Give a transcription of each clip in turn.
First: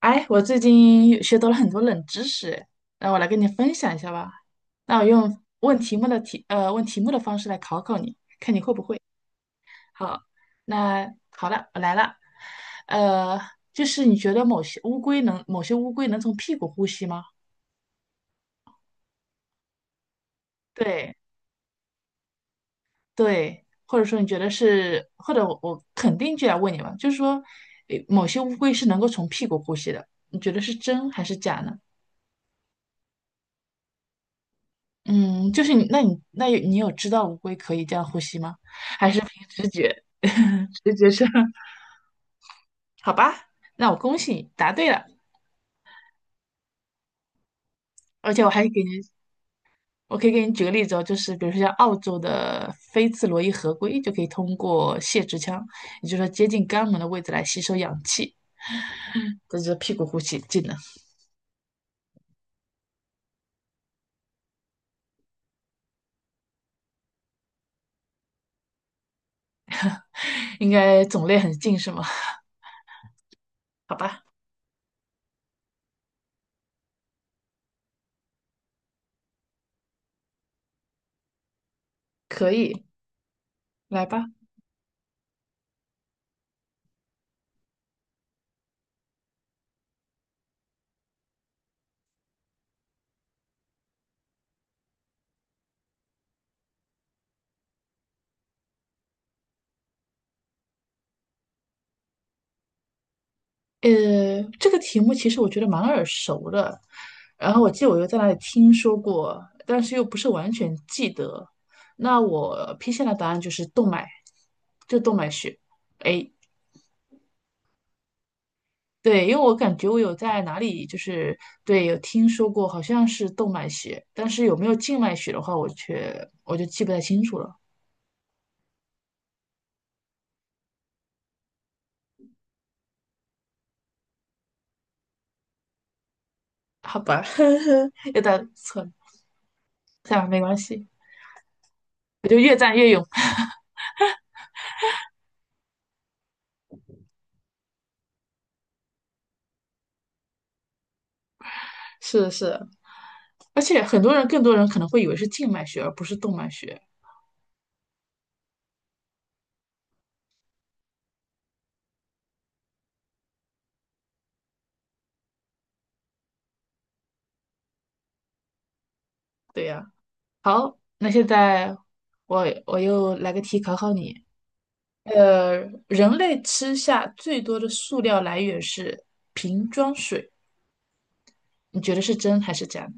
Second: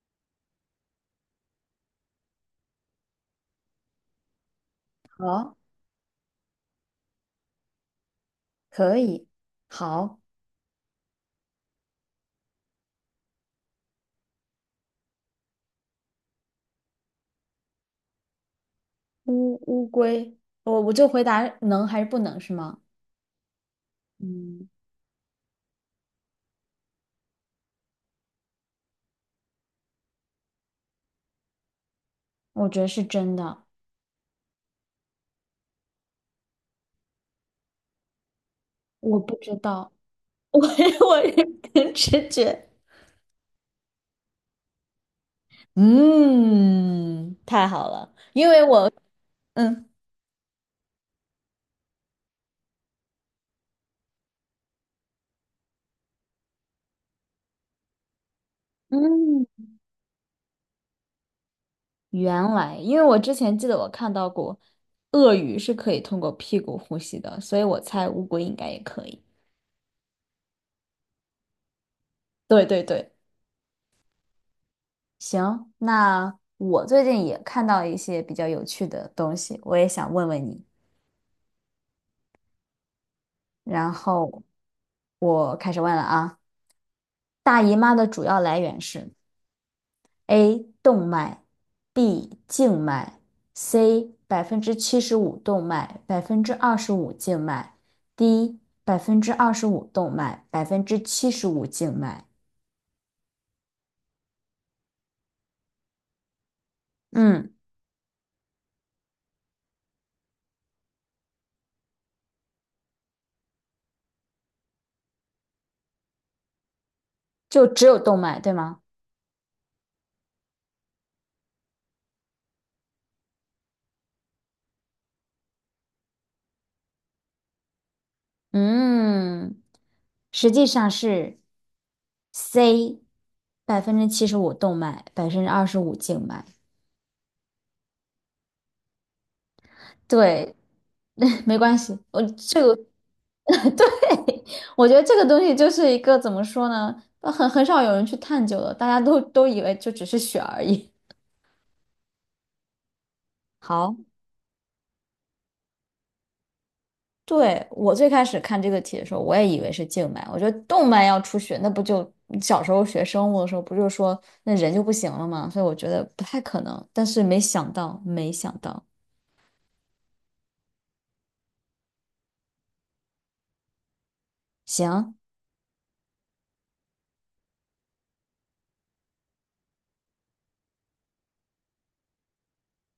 哎，我最近学到了很多冷知识，那我来跟你分享一下吧。那我用好，问题目的题，问题目的方式来考考你，看你会不可会。以，好，好，那好了，我来了。呃，就是你觉得某些乌龟能，某些乌龟能从屁股呼吸吗？乌龟，我就对回答能还是不能是吗？对，或者说你觉得嗯，是，或者我肯定就要问你嘛，就是说，诶某些乌龟是能够从屁股呼吸的，你觉得是真还是假呢？我觉得是真的，嗯，就是你，那你，那有你有知道乌龟可以这样呼吸吗？还我是凭不知直道。觉？我 直觉是，我也 凭直觉。好吧，那我恭喜你答对了，嗯，太好了，而且因我还为给你，我嗯，我可以给你举个例子哦，就是比如说像澳洲的菲茨罗伊河龟就可以通过泄殖腔，也就是说接近肛门的位置来吸收氧气，嗯，这就是屁股呼吸技能，原来因为我之前记得我看到过，鳄鱼是可以通过屁股呼吸的，所以我猜乌龟应该也可以。应该种类很近是吗？对对对。好吧，行，那我最近也看到一些比较有趣的东西，我也想问问你。可以，然来吧。后我开始问了啊，大姨妈的主要来源是 A 动脉，B 静脉，C 百分之七十五动脉，25%静脉，D 百分之二十五动脉，75%静脉。这个题目其实我觉得蛮耳熟的，然嗯，后我记得我又在哪里听说过，但是又不是完全记得。那我批下的答案就是动脉，就动脉血。哎，就只有动脉，对吗？对，因为我感觉我有在哪里就是对有听说过，好像是动脉血，但是有没有静脉血的话，我就记不太清楚了。嗯，实际上是 C 百分之七十五动脉，百分之二十五静脉。好吧，又答错了，算了，没对，关系，没关系，我我就越这个。 战越勇。对，我觉得这个东西就是一个怎么说呢，很少有人去探究的，大家都以为就只是血而已。是是，而且好。很多人，更多人可能会以为是静脉血，而不是动脉血。对，我最开始看这个题的时候，我也以为是静脉。我觉得动脉要出血，那不就小时候学生物的时候，不就说那人就不行了吗？所以我觉得不太可能。但是没想到，没想到。对呀、好，那现在我又来个题考考你。行，呃，人类吃下最多的塑料来源是瓶装水，你觉得是真还是假？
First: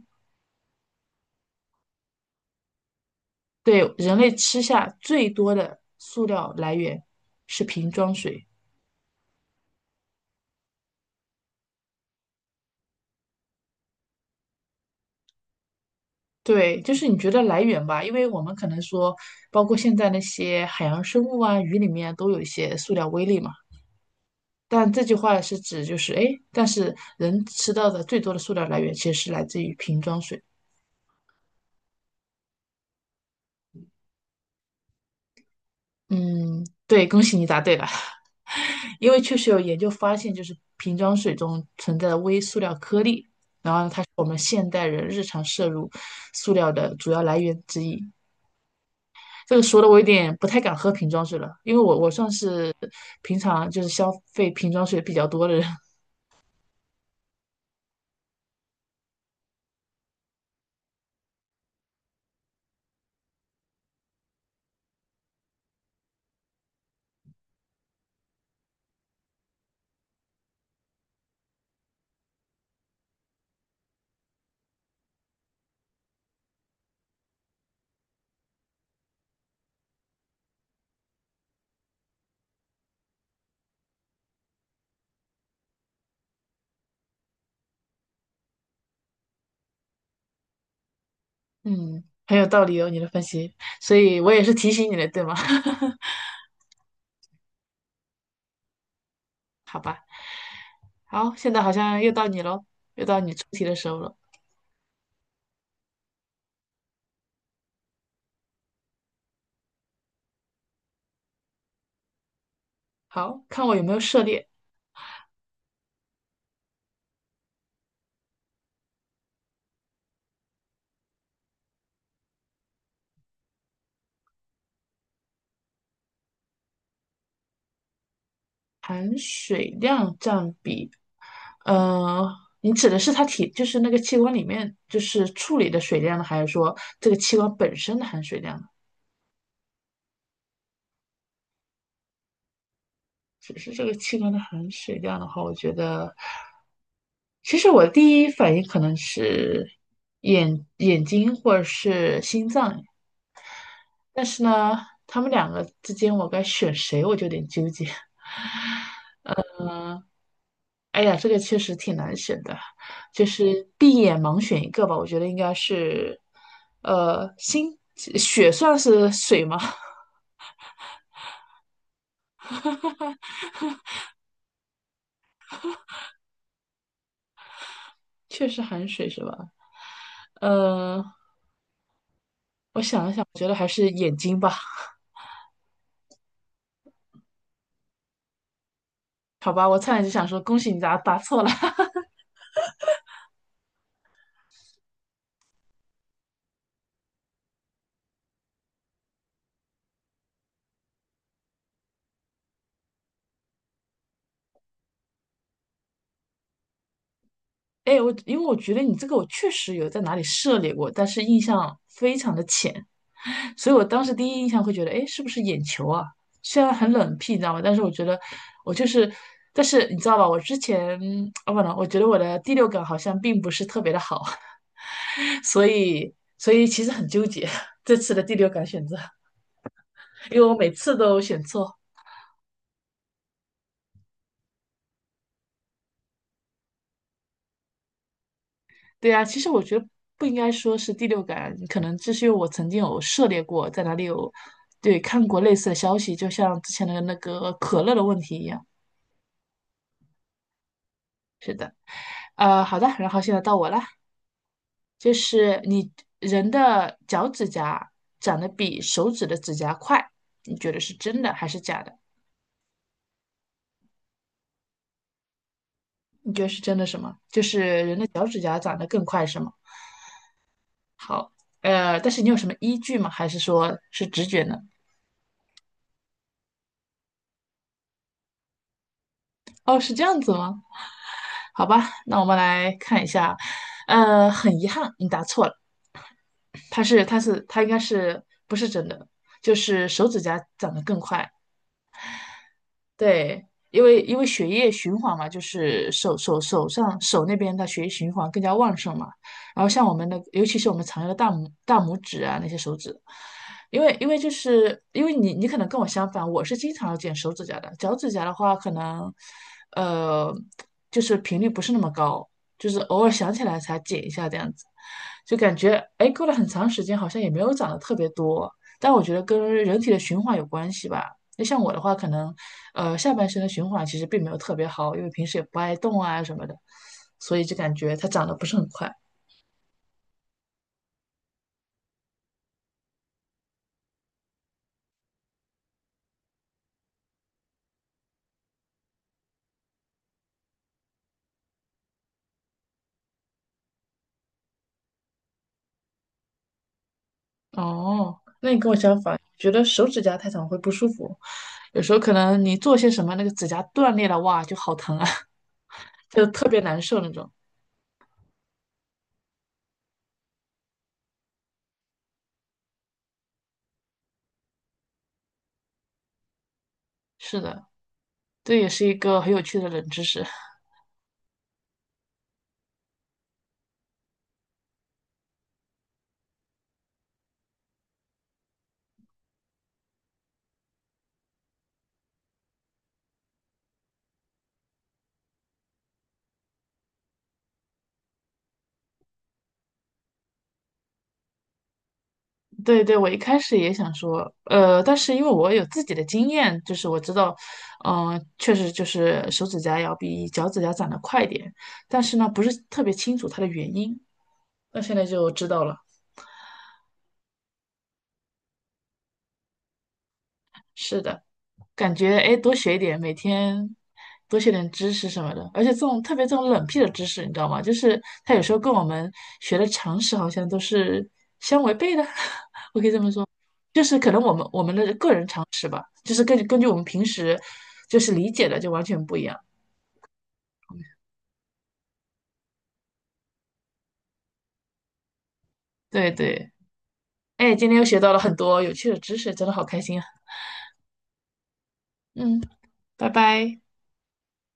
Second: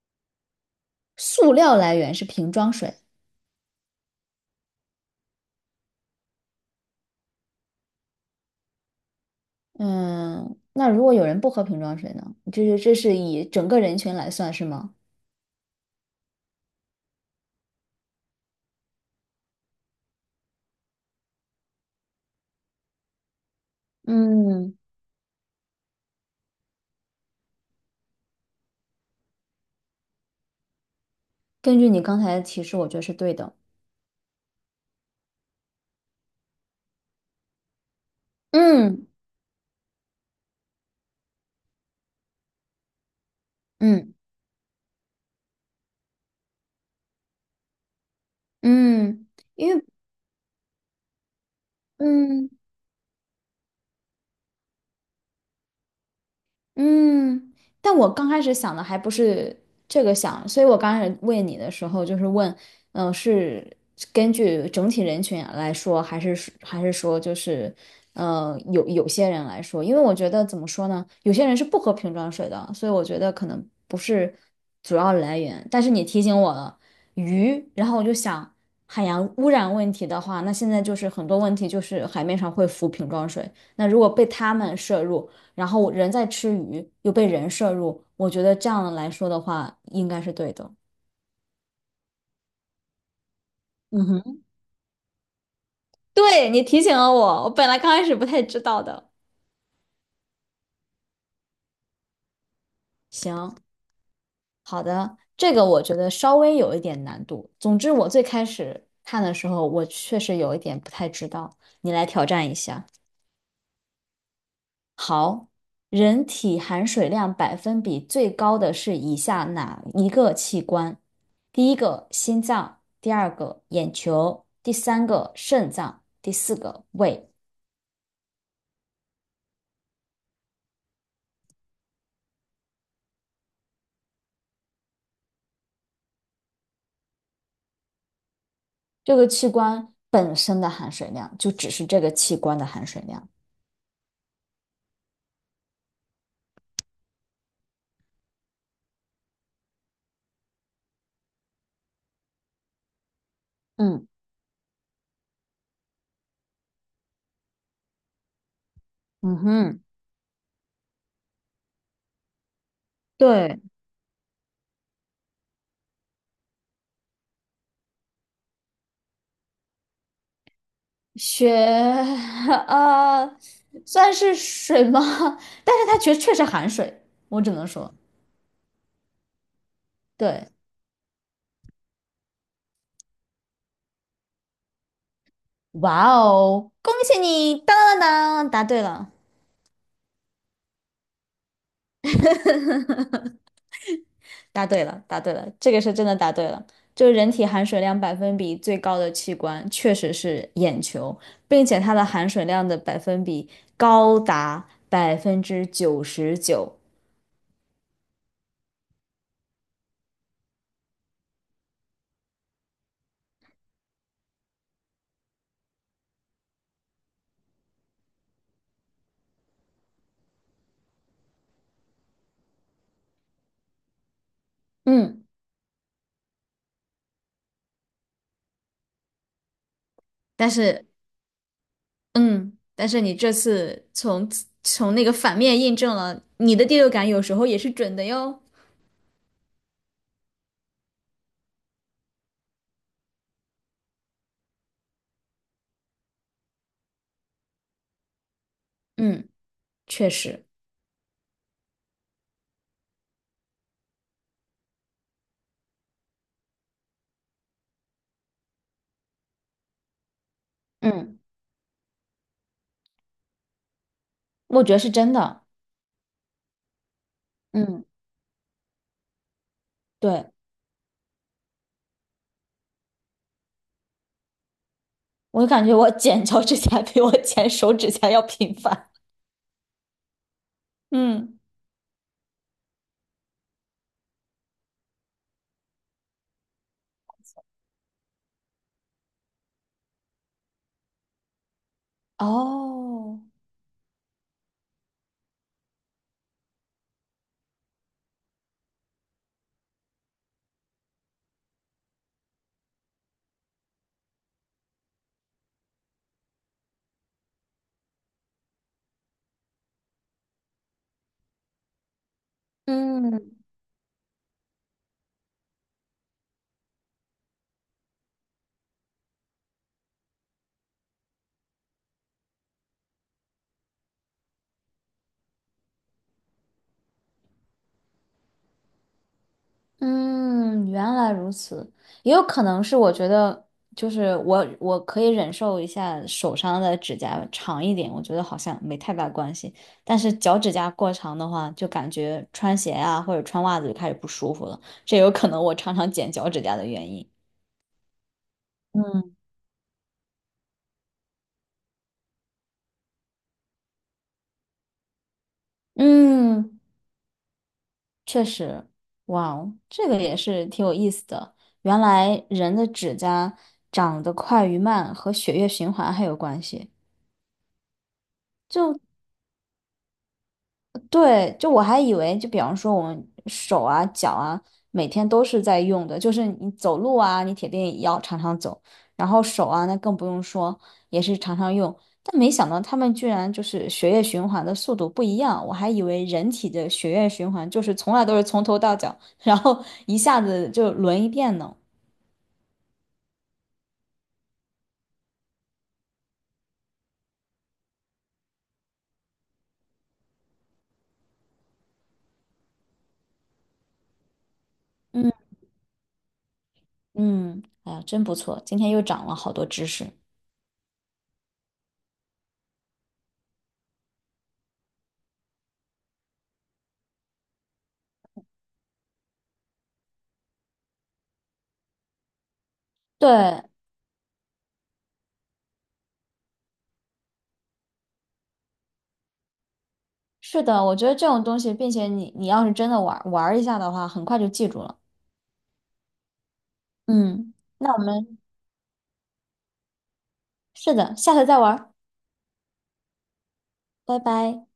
塑料来源是瓶装水。对，人类吃下最多的塑料来源是瓶装水。嗯，那如果有人不喝瓶装水呢？就是这是以整个人群来算，是吗？对，就是你觉得来源吧，因为我们可能说，包括现在那些海洋生物啊、鱼里面都有一些塑料微粒嘛。嗯，但这句话是指就是，哎，但是人吃到的最多的塑料来源其实是来自于瓶装水。根据你刚才的提示，我觉得是对的。嗯，对，恭喜你答对了，嗯因为确实有研究发现，就是瓶装水中存在的微塑料颗粒，然后它是嗯我们现代人日常摄入塑料的主要来源之一。嗯，这个因说为的我有点不太敢喝瓶装水了，因为我算嗯。是平常就是消费瓶装水比较多的人。嗯，但我刚开始想的还不是这个想，所以我刚开始问你的时候，就是问，嗯、是根据整体人群来说，还是说就是，有些人来说，因为我觉得怎么说呢，有些人是不喝瓶装水的，所以我觉得可能不是主要来源。但是你提醒我了鱼，然后我就想，海洋污染问题的话，那现在就是很多问题就是海面上会浮瓶装水，那如果被他们摄入。然后人在吃鱼，又被人摄入，我觉得这样来说的话，应该是对的。嗯，很有道理哦，你的分析，所嗯以我也哼，是提醒你的，对吗？对，你提醒了我，我本来刚开始不太知道的。好吧，好，现在好像又到你喽，又到你出行，题的时候了。好的，这个我觉得稍微有一点难度。总之，我最开始看的时候，我确实有一点不太知道，你来挑战一下。好，看我有没有涉猎。好，人体含水量百分比最高的是以下哪一个器官？第一个心脏，第二个眼球，第三个肾脏，第四个胃。含水量占比，呃，你指的是它体，就是那个器官里面就是处理的水量呢，还是说这个器官本身的含水量呢？这个器官本身的含水量就只是这个器官的含水量。只是这个器官的含水量的话，我觉得，其实我第一反应可能是眼睛或者是心脏，嗯但是呢，他们两个之间我该选谁，我就有点纠结。嗯哼，嗯，哎呀，这个确实挺难选的，就对，是闭眼盲选一个吧。我觉得应该是，星血算是水吗？血。 呃，算是水吗？但是它确实含水，我只能说，确实含水是吧？对。呃，我想了想，我觉得还是眼睛吧。哇哦，恭喜你！当当当当答对了，好吧，我差点就想说恭喜你答答错了。答对了，答对了，这个是真的答对了。就是人体含水量百分比最高的器官确实是眼球，并且它的含水量的百分比高达99%。哎，我因为我觉得你这个我确实有在哪里涉猎过，但是印象非常的浅。所以我当时第一印象会觉得，哎，是不是眼球啊？虽然很冷僻，你知道吗？但是我觉得我就是，但是你知道吧？我之前啊不能，我觉得我的第六感好像并不是特别的好，嗯，所以其实很纠结这次的第六感选择，因为但我每是，次都选错。嗯，但是你这次从那个反面印证了你的第六感有时候也是准的哟。对啊，其实我觉得不应该说是第六感，可能这是因为我曾经有涉猎过，在哪里有对看过类似的消息，就像之前的那个可乐的问题一样。嗯，确实。是的，呃，好的，然后现在到我了。就是你人的脚趾甲长得比手指的指甲快，你觉得是嗯，真的还是假的？我觉得是真的。你觉得是真的什么？就是嗯，人的脚趾甲长得更快是吗？对。好，但是你有什么依据吗？还是说是直觉呢？我感觉我剪脚趾甲比我剪手指甲要频繁。哦，是这样子吗？嗯好吧，那我们来看一下，很遗憾，你答错了，它应该是不是真的，就是手指甲长得更快。哦，对，因为血液循环嘛，就是手那边的血液循环更加旺盛嘛。然后像我们的，尤其是我们常用的大拇指啊那些手指，因为就是因为你可能跟我相反，我是经常要剪手指甲的，脚趾甲的话可能呃就是频率不是那么高，就是偶尔想嗯起来才剪一下这样子，就感觉哎过了很长时间好像也没有长得特别多，但我觉得跟人体的循环有关系吧。那像我的话，可能下半身的循环其实并没有特别好，因为平时也不爱动啊什么的，所以就感觉它长得不是很快。嗯，原来如此。也有可能是我觉得，就是我可以忍受一下手上的指甲长一点，我觉得好像没太大关系。但是脚趾甲过长的话，就感觉穿鞋啊或者穿袜子就开始不舒服了，这有可能我常常剪脚趾甲的原因。哦，那你跟我相嗯。反，觉得手指甲太长会不舒服，有时候可能你做些什么，那个指甲断裂了，哇，就好疼啊，就特嗯。别难受那种。确实。哇哦，这个也是挺有意思的。原来人的指甲长得快与慢和血液循环还有关系。是的，这也就是一个很有趣的冷知识。对，就我还以为，就比方说我们手啊、脚啊，每天都是在用的，就是你走路啊，你铁定也要常常走，然后手啊，那更不用说，也是常常用。但没想到他们居然就是血液循环的速度不一样，我还以为人体的血液循环就是从来都是从头到脚，然后一下子就轮一遍呢。对对，我一开始也想说，但是因为我有自己的经验，就是我知道，嗯、确实就是手指甲要比脚趾甲长得快一点，但是呢，不是特别清楚它的原因。那现在嗯就知道了，嗯，哎呀，真不错，今天又长了好多知识。是的，感觉哎，诶多学一点，每天多学点知识什么的，而且这种特别这种冷僻的知识，你知道吗？就是它有时候跟我们学的常识好像都是相违背的，我可以这么说。对，就是可能我们的个人常。就是根据我们平时就是理解的就完全不一样。是的，我觉得这种东西，并且你要是真的玩玩儿一下的话，很快就记住了。对对，嗯，哎，今那天我又学到们了很多有趣的知识，真的好开心啊！是的，下次再玩儿嗯，拜拜。拜拜。